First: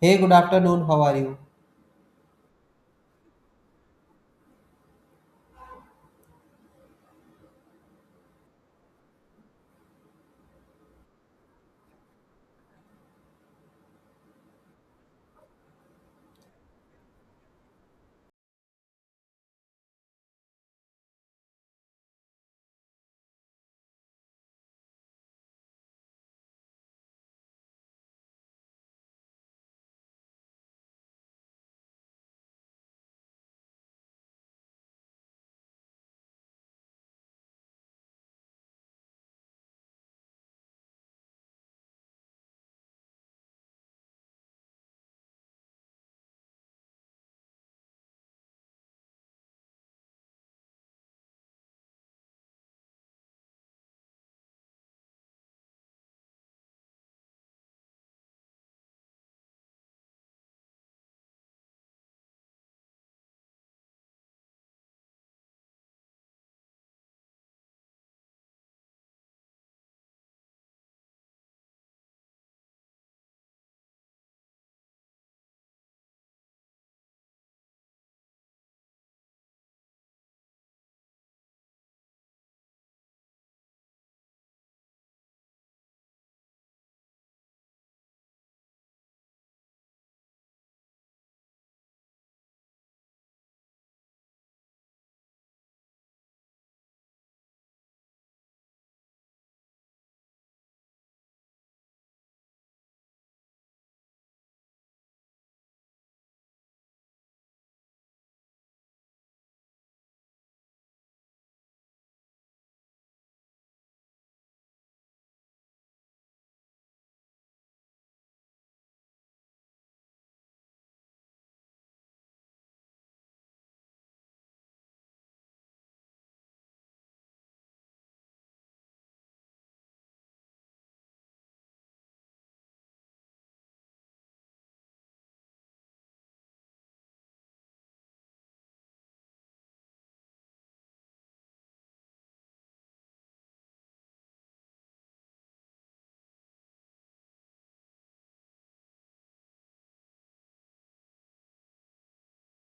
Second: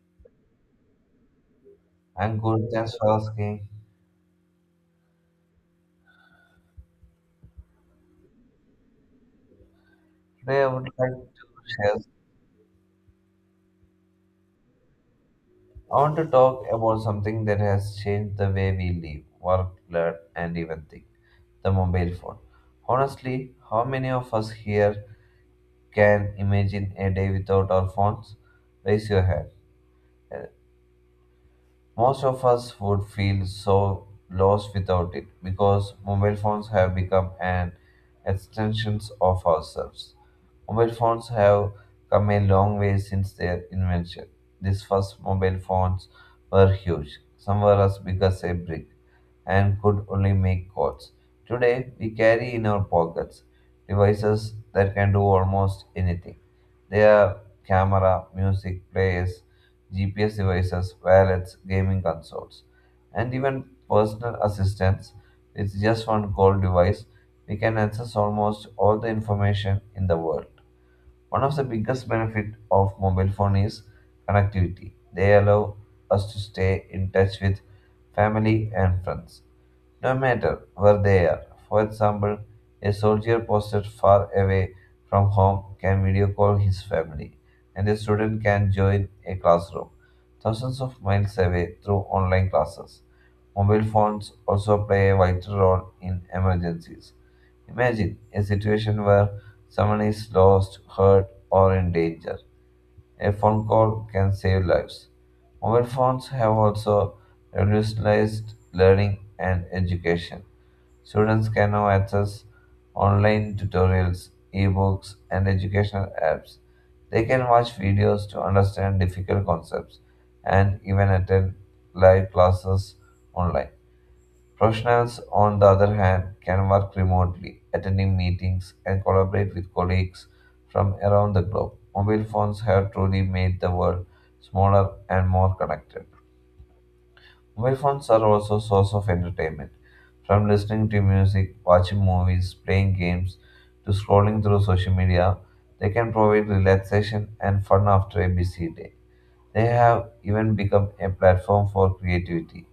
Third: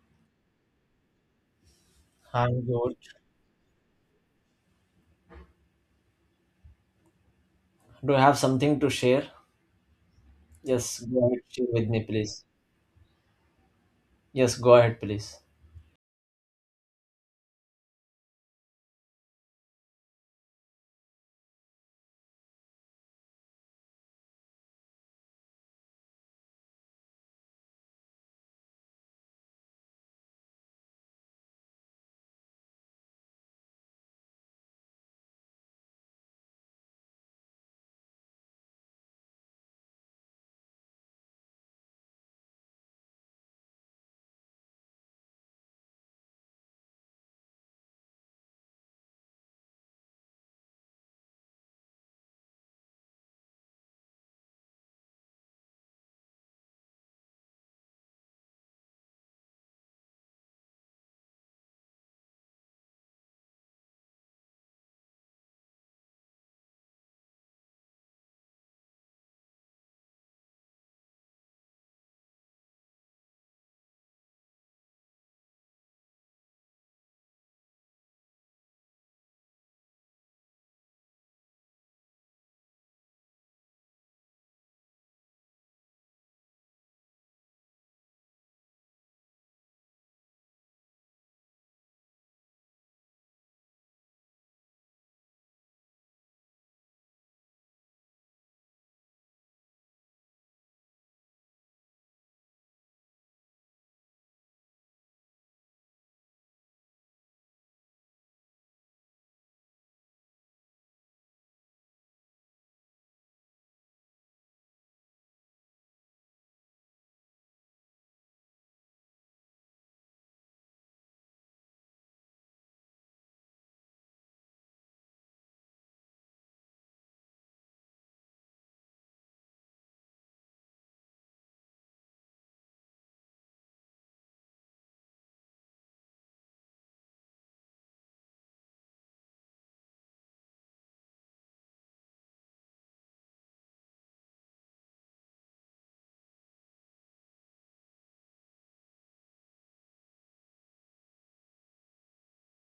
Hey, good afternoon. How are you? I'm I'm good, thanks good. for asking. Do you have something to share? Today I would Yes, like to go ahead, share with share. me, please. Yes, go ahead, please. I want to talk about something that has changed the way we live, work, learn, and even think the mobile phone. Honestly, how many of us here can imagine a day without our phones? Raise your hand. Most of us would feel so lost without it because mobile phones have become an extensions of ourselves. Mobile phones have come a long way since their invention. These first mobile phones were huge. Some were as big as a brick and could only make calls. Today, we carry in our pockets devices that can do almost anything. They are camera, music players, GPS devices, wallets, gaming consoles, and even personal assistants. With just one call device, we can access almost all the information in the world. One of the biggest benefits of mobile phone is connectivity. They allow us to stay in touch with family and friends no matter where they are. For example, a soldier posted far away from home can video call his family, and a student can join a classroom thousands of miles away through online classes. Mobile phones also play a vital role in emergencies. Imagine a situation where someone is lost, hurt, or in danger. A phone call can save lives. Mobile phones have also revolutionized learning and education. Students can now access online tutorials, ebooks, and educational apps. They can watch videos to understand difficult concepts and even attend live classes online. Professionals, on the other hand, can work remotely, attending meetings, and collaborate with colleagues from around the globe. Mobile phones have truly made the world smaller and more connected. Mobile phones are also a source of entertainment. From listening to music, watching movies, playing games, to scrolling through social media, they can provide relaxation and fun after a busy day. They have even become a platform for creativity,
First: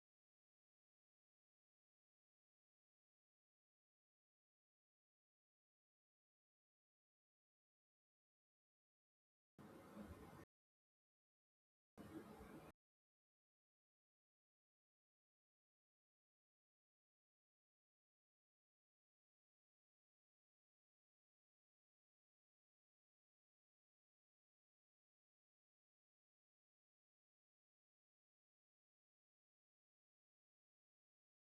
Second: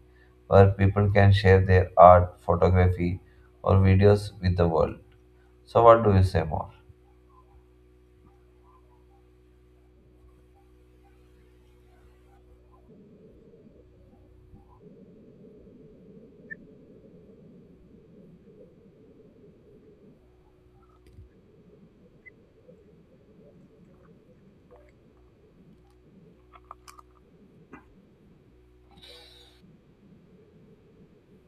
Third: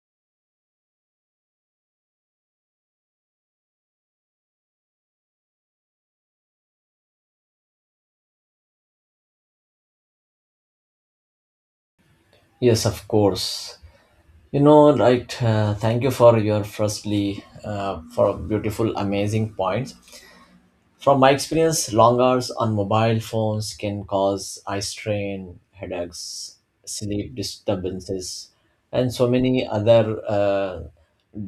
where people can share their art, photography, or videos with the world. So, what do you say more? Yes, of course. You know, right. Thank you for your firstly for beautiful, amazing points. From my experience, long hours on mobile phones can cause eye strain, headaches, sleep disturbances, and so many other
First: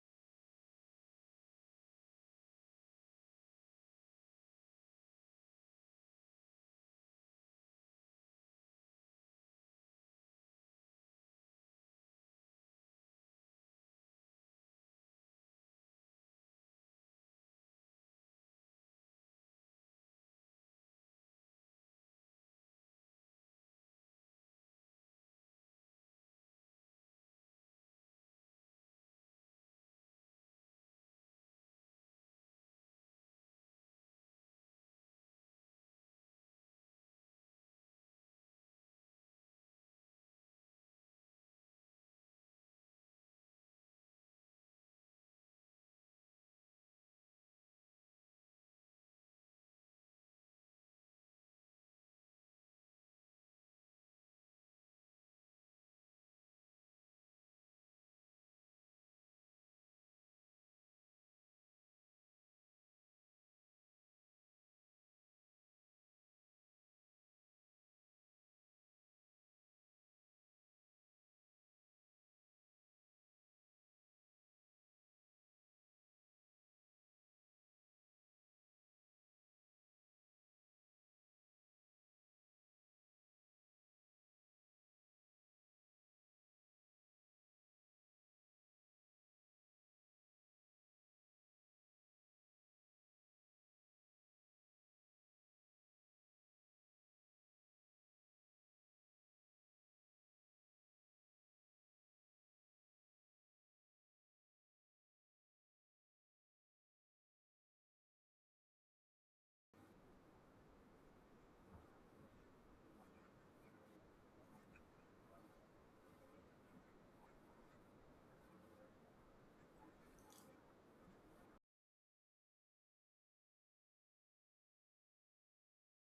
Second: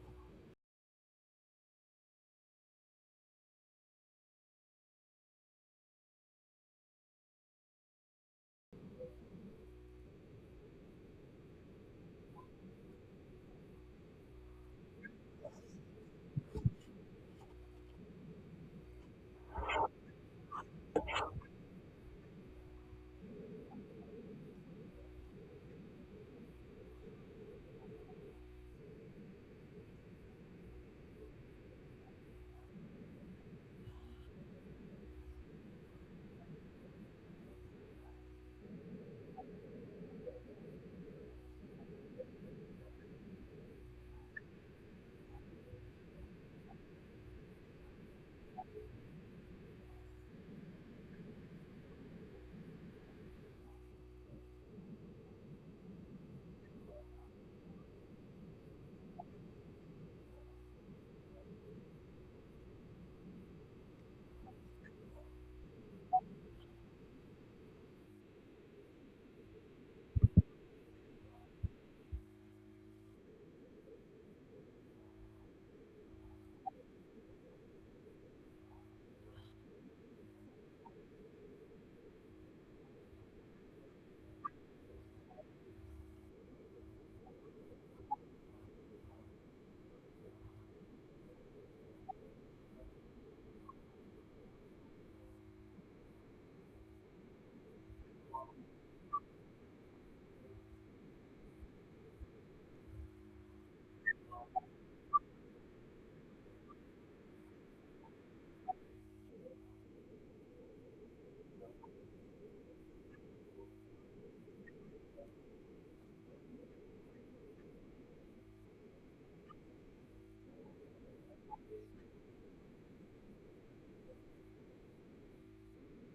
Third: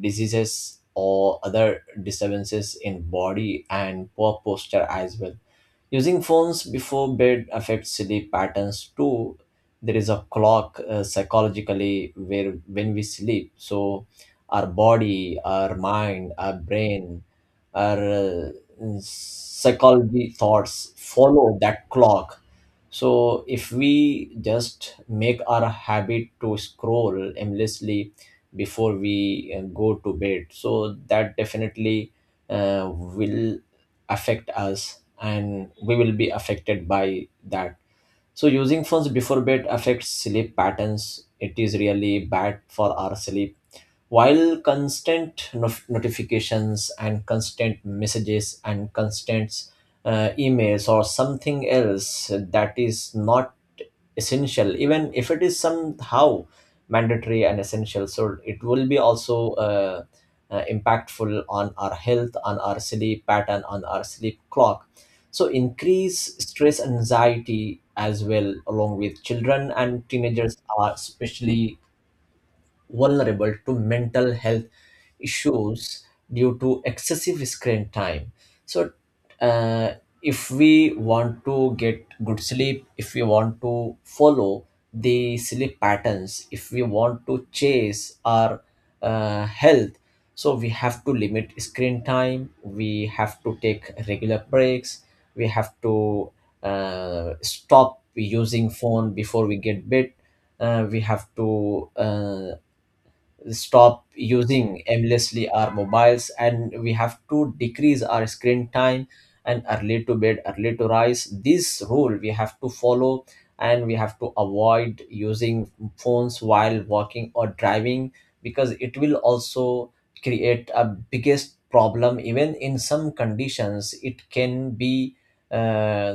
diseases or other disturbances in body, and poor posture as well. Using phones before bed affects sleep patterns too. There is a clock psychologically, where when we sleep, so our body, our mind, our brain, our psychology thoughts follow that clock. So if we just make our habit to scroll endlessly before we go to bed, so that definitely will affect us, and we will be affected by that. So using phones before bed affects sleep patterns, it is really bad for our sleep, while constant notifications and constant messages and constant emails or something else that is not essential, even if it is somehow mandatory and essential, so it will be also impactful on our health, on our sleep pattern, on our sleep clock. So increase stress anxiety as well, along with children and teenagers are especially vulnerable to mental health issues due to excessive screen time. So, uh, if we want to get good sleep, if we want to follow the sleep patterns, if we want to chase our health, so we have to limit screen time, we have to take regular breaks, we have to stop using phone before we get bed. We have to stop using aimlessly our mobiles, and we have to decrease our screen time, and early to bed early to rise this rule we have to follow. And we have to avoid using phones while walking or driving, because it will also create a biggest problem. Even in some conditions, uh,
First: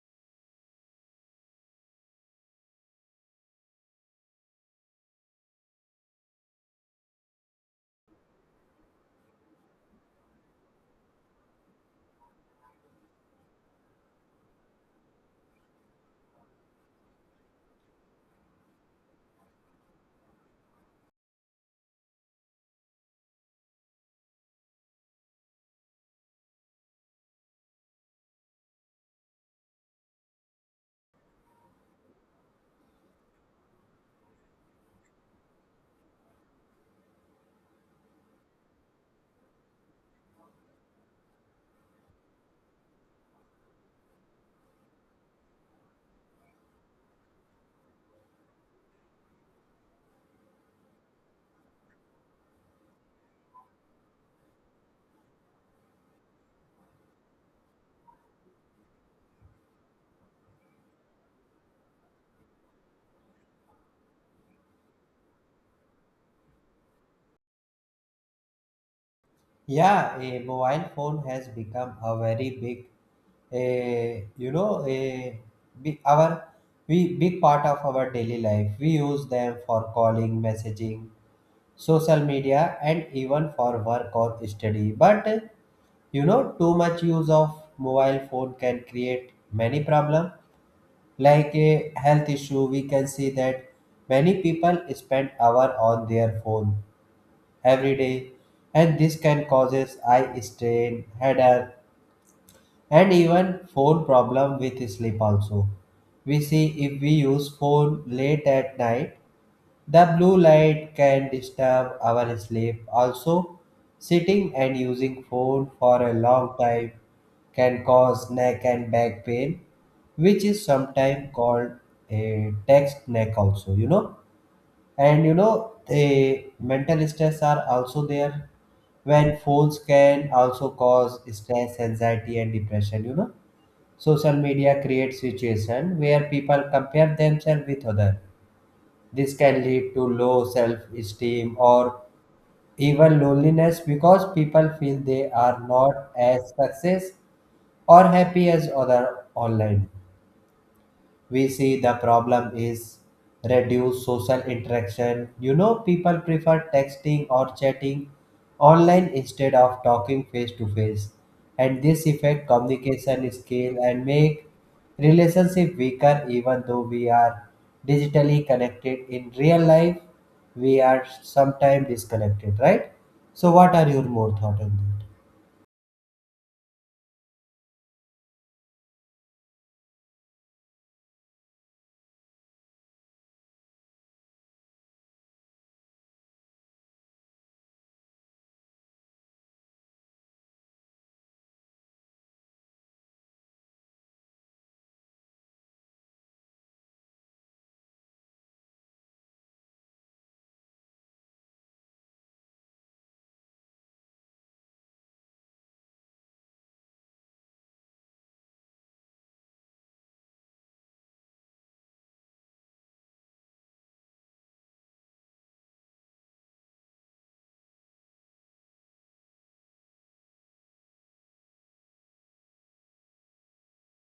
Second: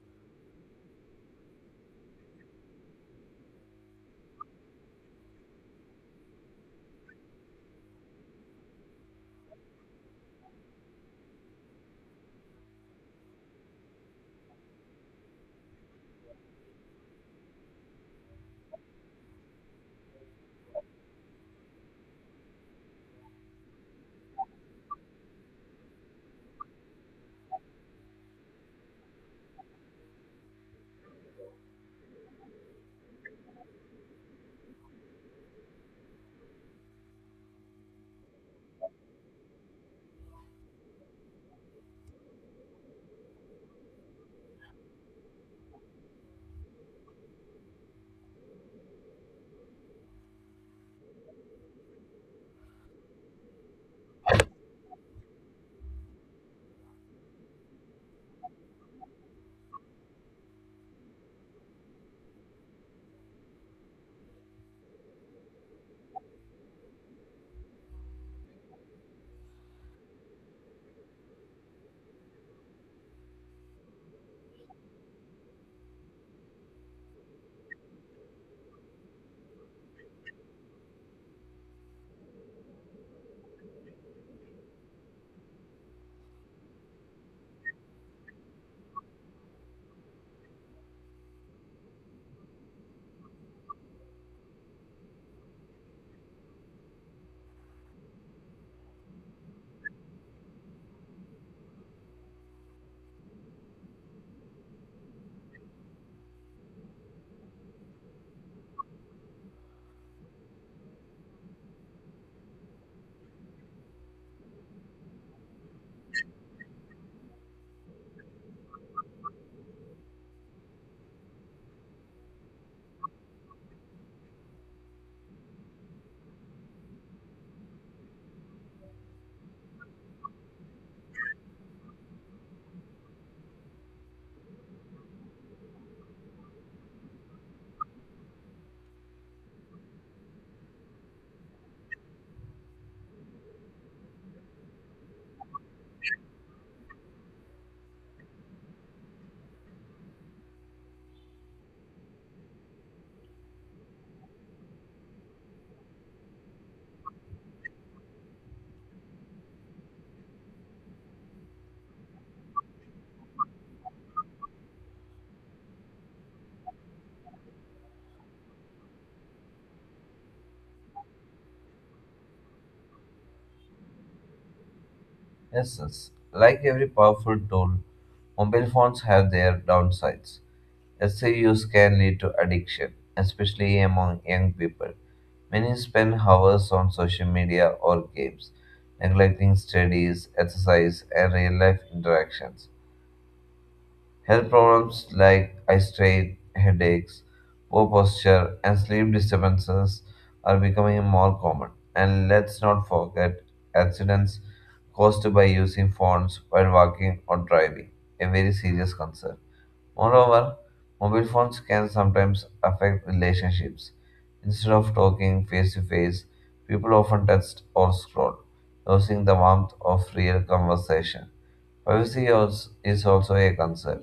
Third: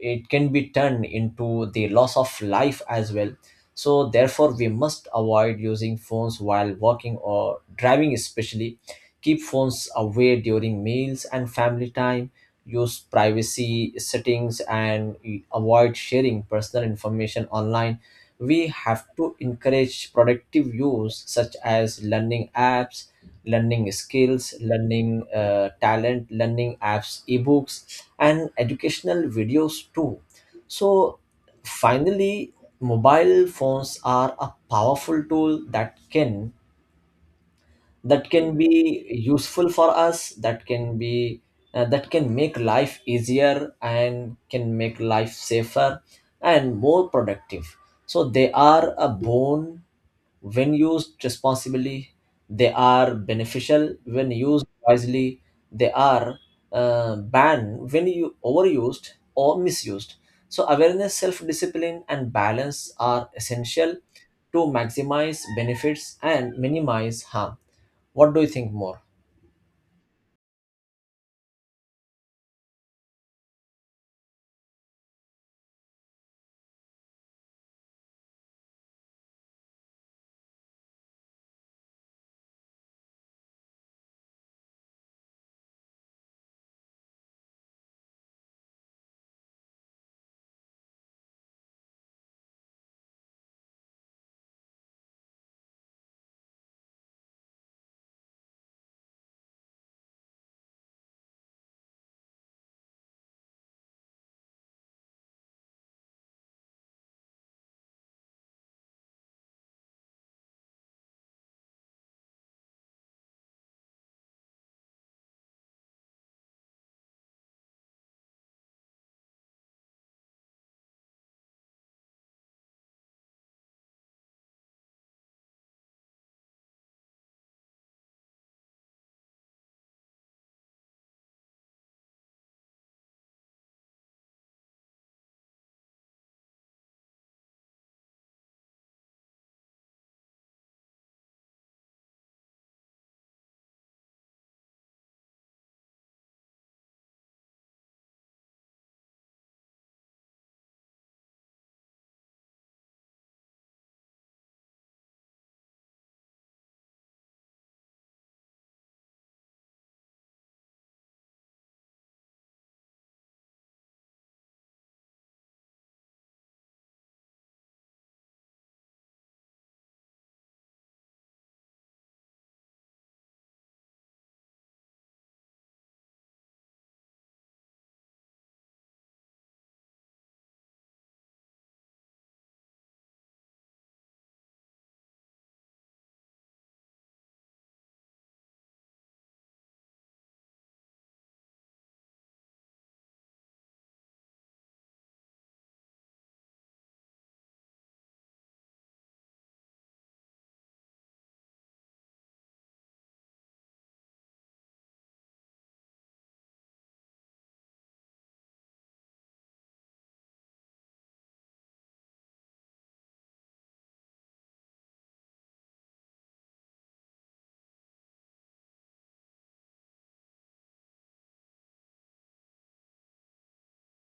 it can be turned into the loss of life as well. So therefore, we must avoid using phones while walking or driving especially, keep phones away during meals and family time, use privacy settings and avoid sharing personal information online. We have to encourage productive use such as learning apps, learning skills, learning talent, learning apps, ebooks, and educational videos too. So finally, mobile phones are a powerful tool that can be useful for us, that can be that can make life easier, and can make life safer and more productive. So they are a boon when used responsibly, they are beneficial when used wisely, they are banned when you overused or misused. So awareness, self discipline, and balance are essential to maximize benefits and minimize harm. What do you think more? Yeah, a mobile phone has become a very big, a big our big part of our daily life. We use them for calling, messaging, social media, and even for work or study. But too much use of mobile phone can create many problem like a health issue. We can see that many people spend hour on their phone every day, and this can causes eye strain, headache, and even phone problem with sleep also. We see if we use phone late at night, the blue light can disturb our sleep. Also, sitting and using phone for a long time can cause neck and back pain, which is sometimes called a text neck also, and the mental stress are also there when phones can also cause stress anxiety and depression. Social media creates situation where people compare themselves with others. This can lead to low self esteem or even loneliness because people feel they are not as success or happy as other online. We see the problem is reduced social interaction. You know, people prefer texting or chatting online instead of talking face to face, and this affect communication skill and make relationship weaker. Even though we are digitally connected in real life, we are sometimes disconnected, right? So, what are your more thought on this? Yes, yes. Like every powerful tool, mobile phones have their downsides. Excessive use can lead to addiction, especially among young people. Many spend hours on social media or games, neglecting studies, exercise, and real life interactions. Health problems like eye strain, headaches, poor posture, and sleep disturbances are becoming more common. And let's not forget accidents caused by using phones while walking or driving, a very serious concern. Moreover, mobile phones can sometimes affect relationships. Instead of talking face to face, people often text or scroll, losing the warmth of real conversation. Privacy is also a concern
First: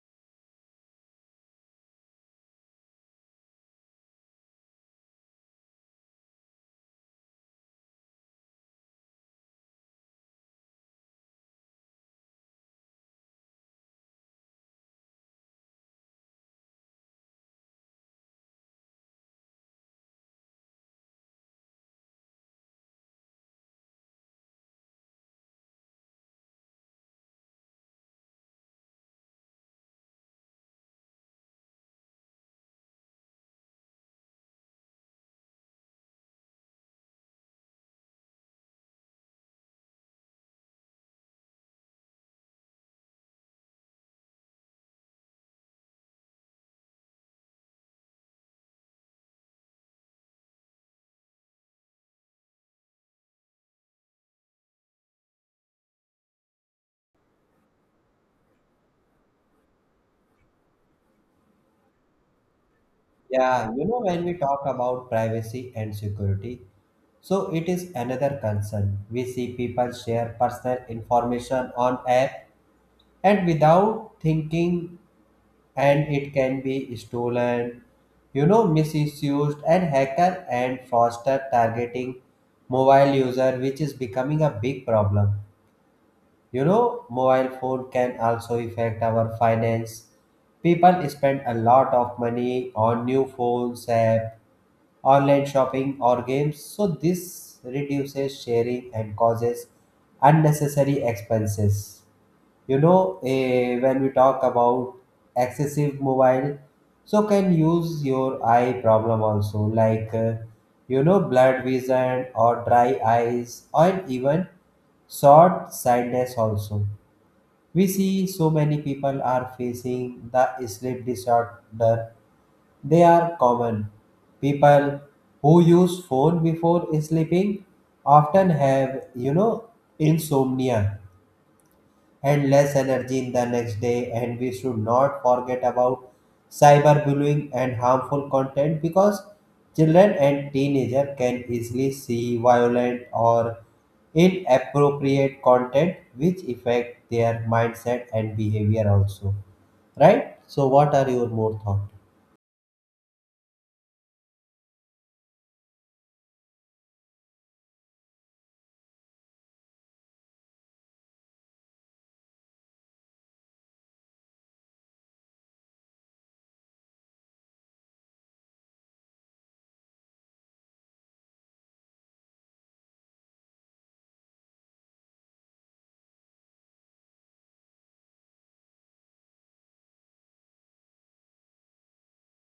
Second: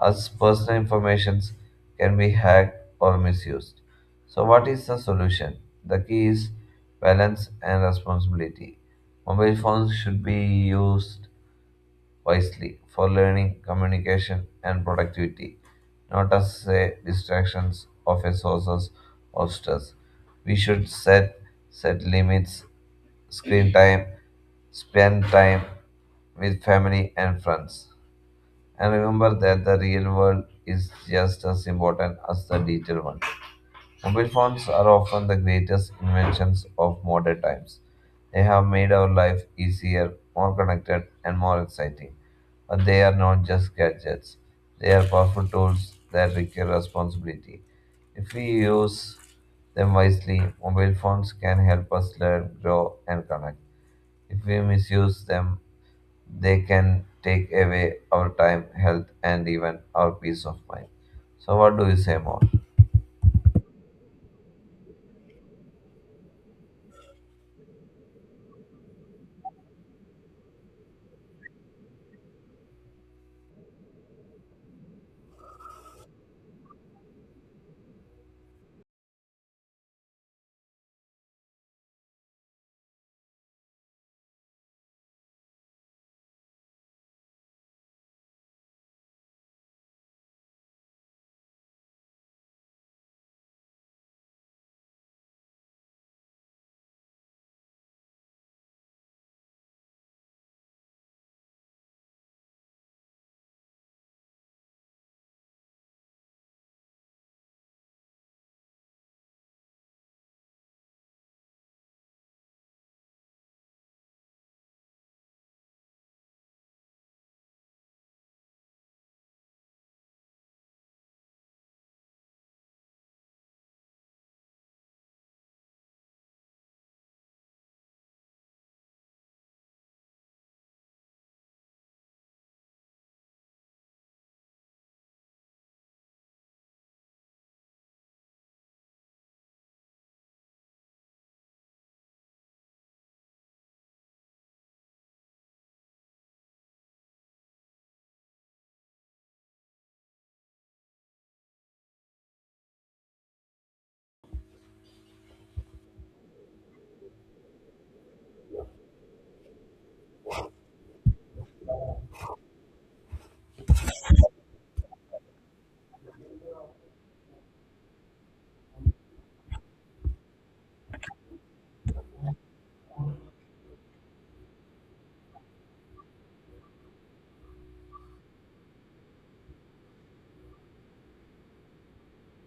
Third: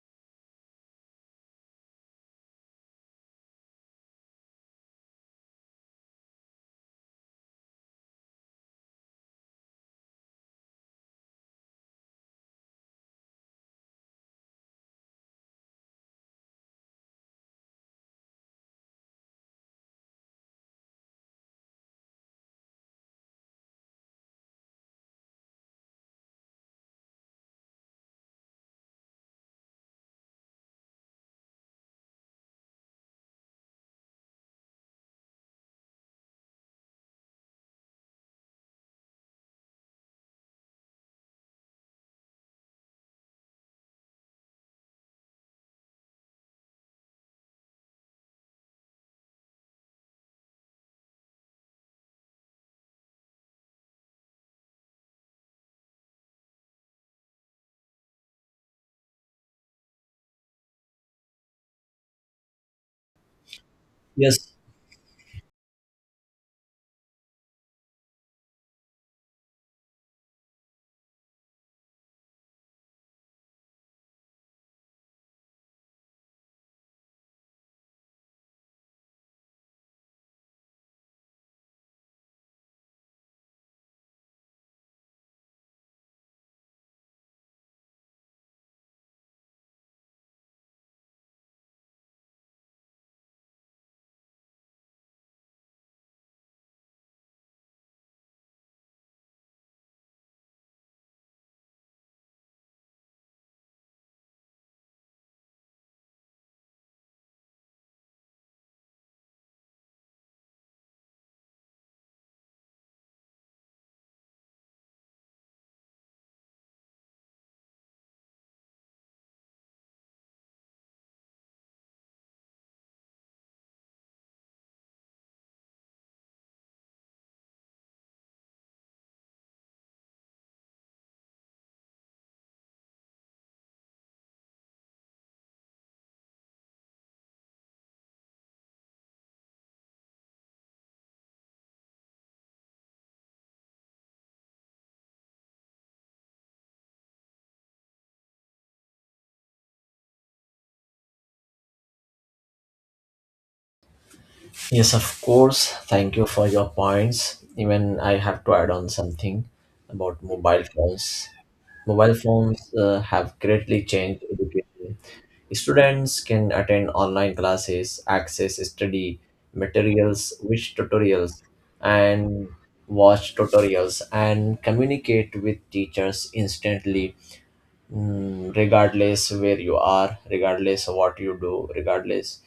as personal information can be hacked or misused. So, what is the solution? The key is balance and responsibility. Mobile phones should be used wisely for learning, communication, and productivity, not as a distractions of a sources of stress. We should set limits, screen time, spend time with family and friends and remember that the real world is just as important as the digital one. Mobile phones are often the greatest inventions of modern times. They have made our life easier, more connected, and more exciting. But they are not just gadgets, they are powerful tools that require responsibility. If we use them wisely, mobile phones can help us learn, grow, and connect. If we misuse them, they can take away our time, health, and even our peace of mind. So, what do you say more? Yeah, you know, when we Yes, talk about privacy and security, so it is another concern. We see people share personal information on app and without thinking, and it can be stolen, misused, and hacker and fraudster targeting mobile user, which is becoming a big problem. You know, mobile phone can also affect our finance. People spend a lot of money on new phones, app, online shopping or games, so this reduces sharing and causes unnecessary expenses. When we talk about excessive mobile, so can use your eye problem also, like blurred vision or dry eyes or even short sightedness also. We see so many people are facing the sleep disorder, they are common. People who use phone before sleeping often have, insomnia and less energy in the next day. And we should not forget about cyberbullying and harmful content because children and teenagers can easily see violent or inappropriate content which affect their mindset and behavior also. Right? So what are your more thoughts? yes, of course. Thank you for your points. Even I have to add on something about mobile phones. Mobile phones have greatly changed education. Students can attend online classes, access study materials, watch tutorials, and communicate with teachers instantly, mm, regardless where you are, regardless of what you do, regardless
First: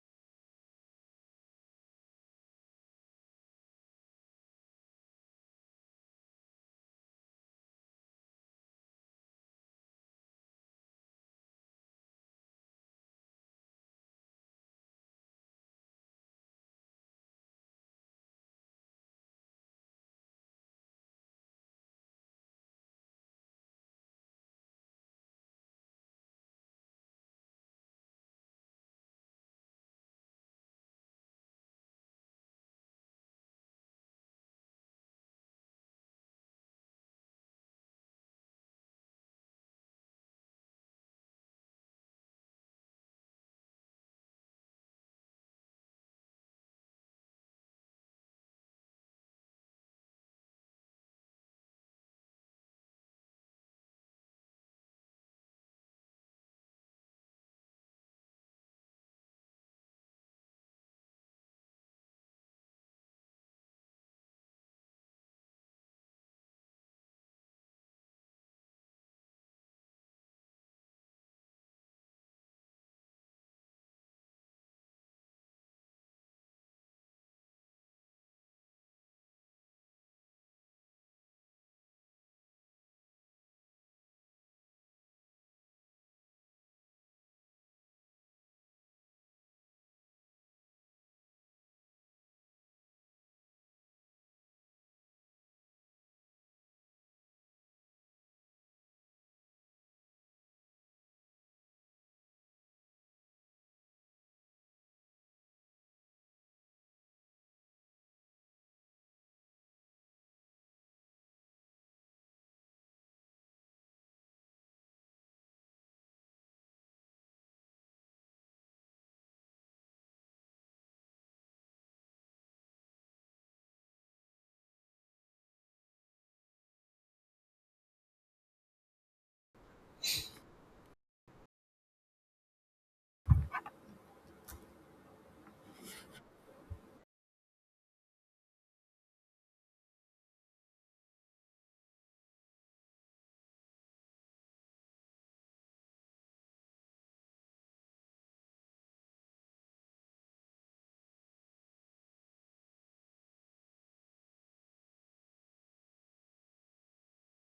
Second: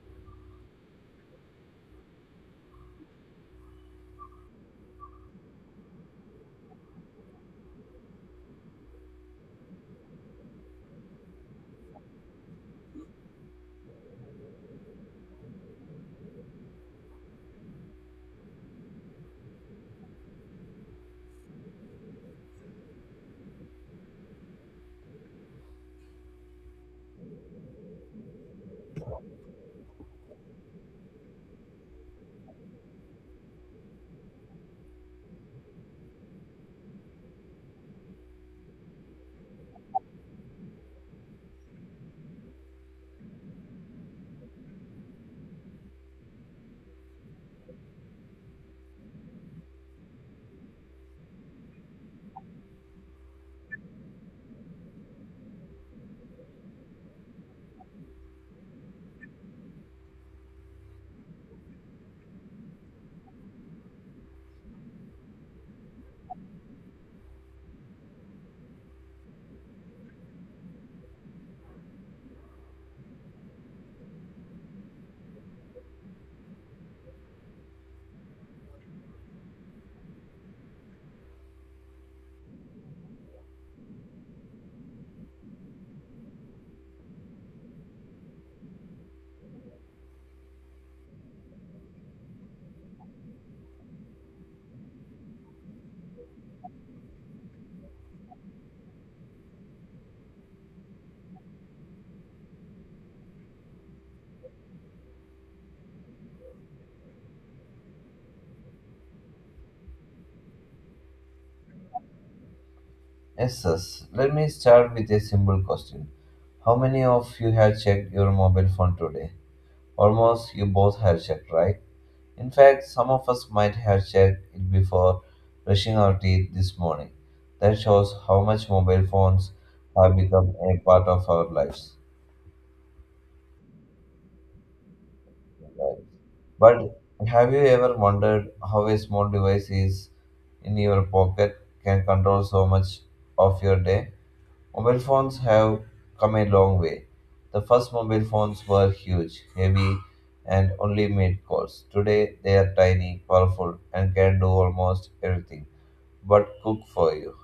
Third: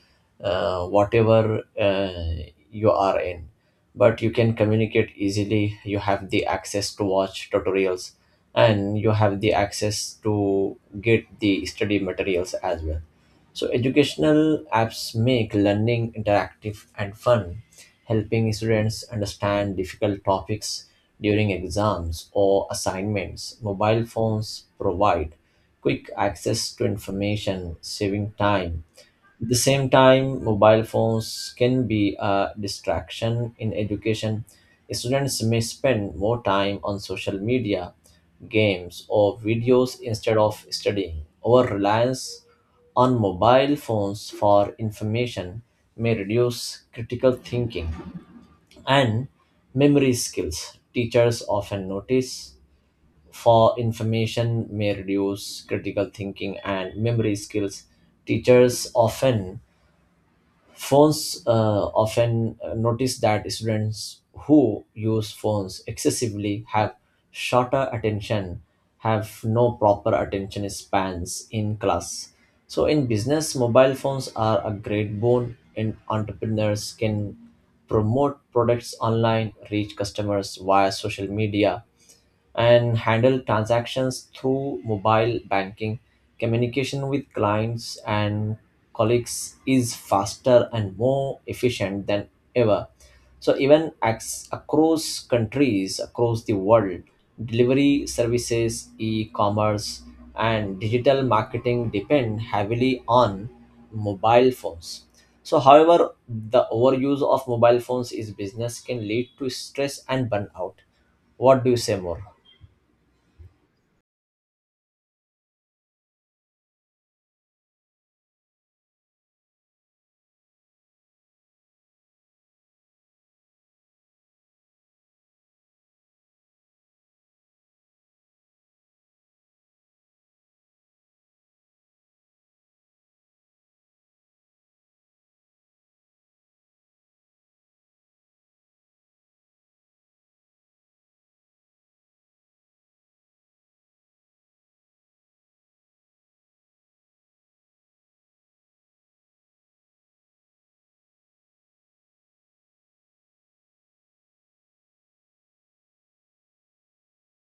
whatever you are in. But you can communicate easily. You have the access to watch tutorials, and you have the access to get the study materials as well. So educational apps make learning interactive and fun, helping students understand difficult topics during exams or assignments. Mobile phones provide quick access to information, saving time. At the same time, mobile phones can be a distraction in education. Students may spend more time on social media, games, or videos instead of studying. Over reliance on mobile phones for information may reduce critical thinking and memory skills. Teachers often notice for information may reduce critical thinking and memory skills. Teachers often Phones often notice that students who use phones excessively have shorter attention, have no proper attention spans in class. So, in business, mobile phones are a great boon, and entrepreneurs can promote products online, reach customers via social media, and handle transactions through mobile banking. Communication with clients and colleagues is faster and more efficient than ever. So, even across countries, across the world, delivery services, e commerce, and digital marketing depend heavily on mobile phones. So, however, the overuse of mobile phones is business can lead to stress and burnout. What do you say more? Yes, yes. Let me start with a simple question. How many of you have checked your mobile phone today? Almost you both have checked, right? In fact, some of us might have checked it before brushing our teeth this morning. That shows how much mobile phones have become a part of our lives. Right. But have you ever wondered how a small device is in your pocket can control so much of your day? Mobile phones have come a long way. The first mobile phones were huge, heavy, and only made calls. Today they are tiny, powerful, and can do almost everything but cook for you.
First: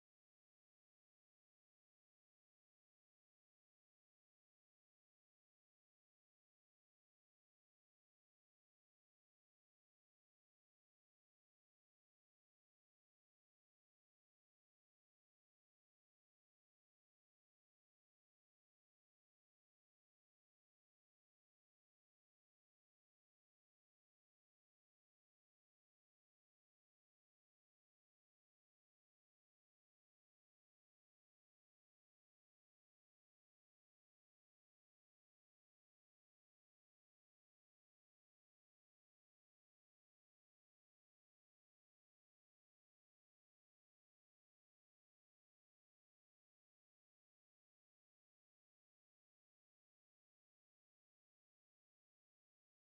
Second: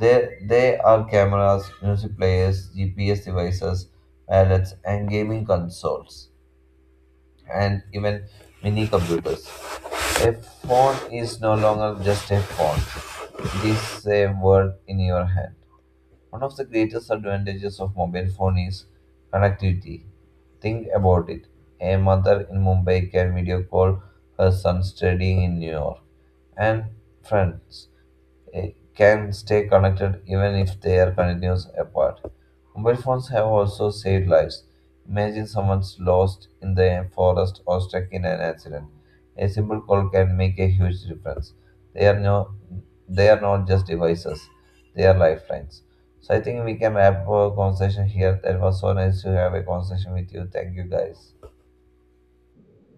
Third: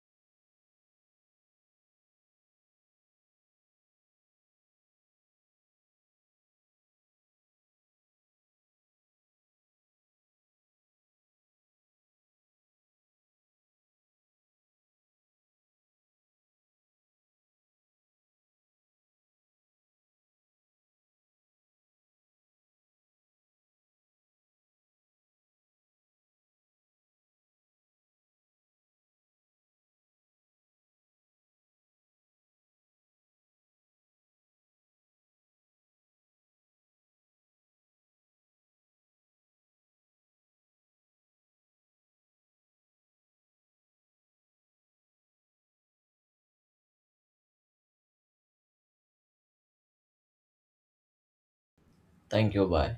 They are cameras, music players, GPS devices, wallets, and gaming consoles and even mini computers. A phone is no longer just a phone, it is a world in your hand. One of the greatest advantages of mobile phone is connectivity. Think about it. A mother in Mumbai can video call her son studying in New York and friends can stay connected even if they are continuous apart. Mobile phones have also saved lives. Imagine someone's lost in the forest or stuck in an accident. A simple call can make a huge difference. They are no, they are not just devices; they are lifelines. So I think we can wrap our conversation here. That was so nice to have a conversation with you. Thank you, guys. Thank you. Bye.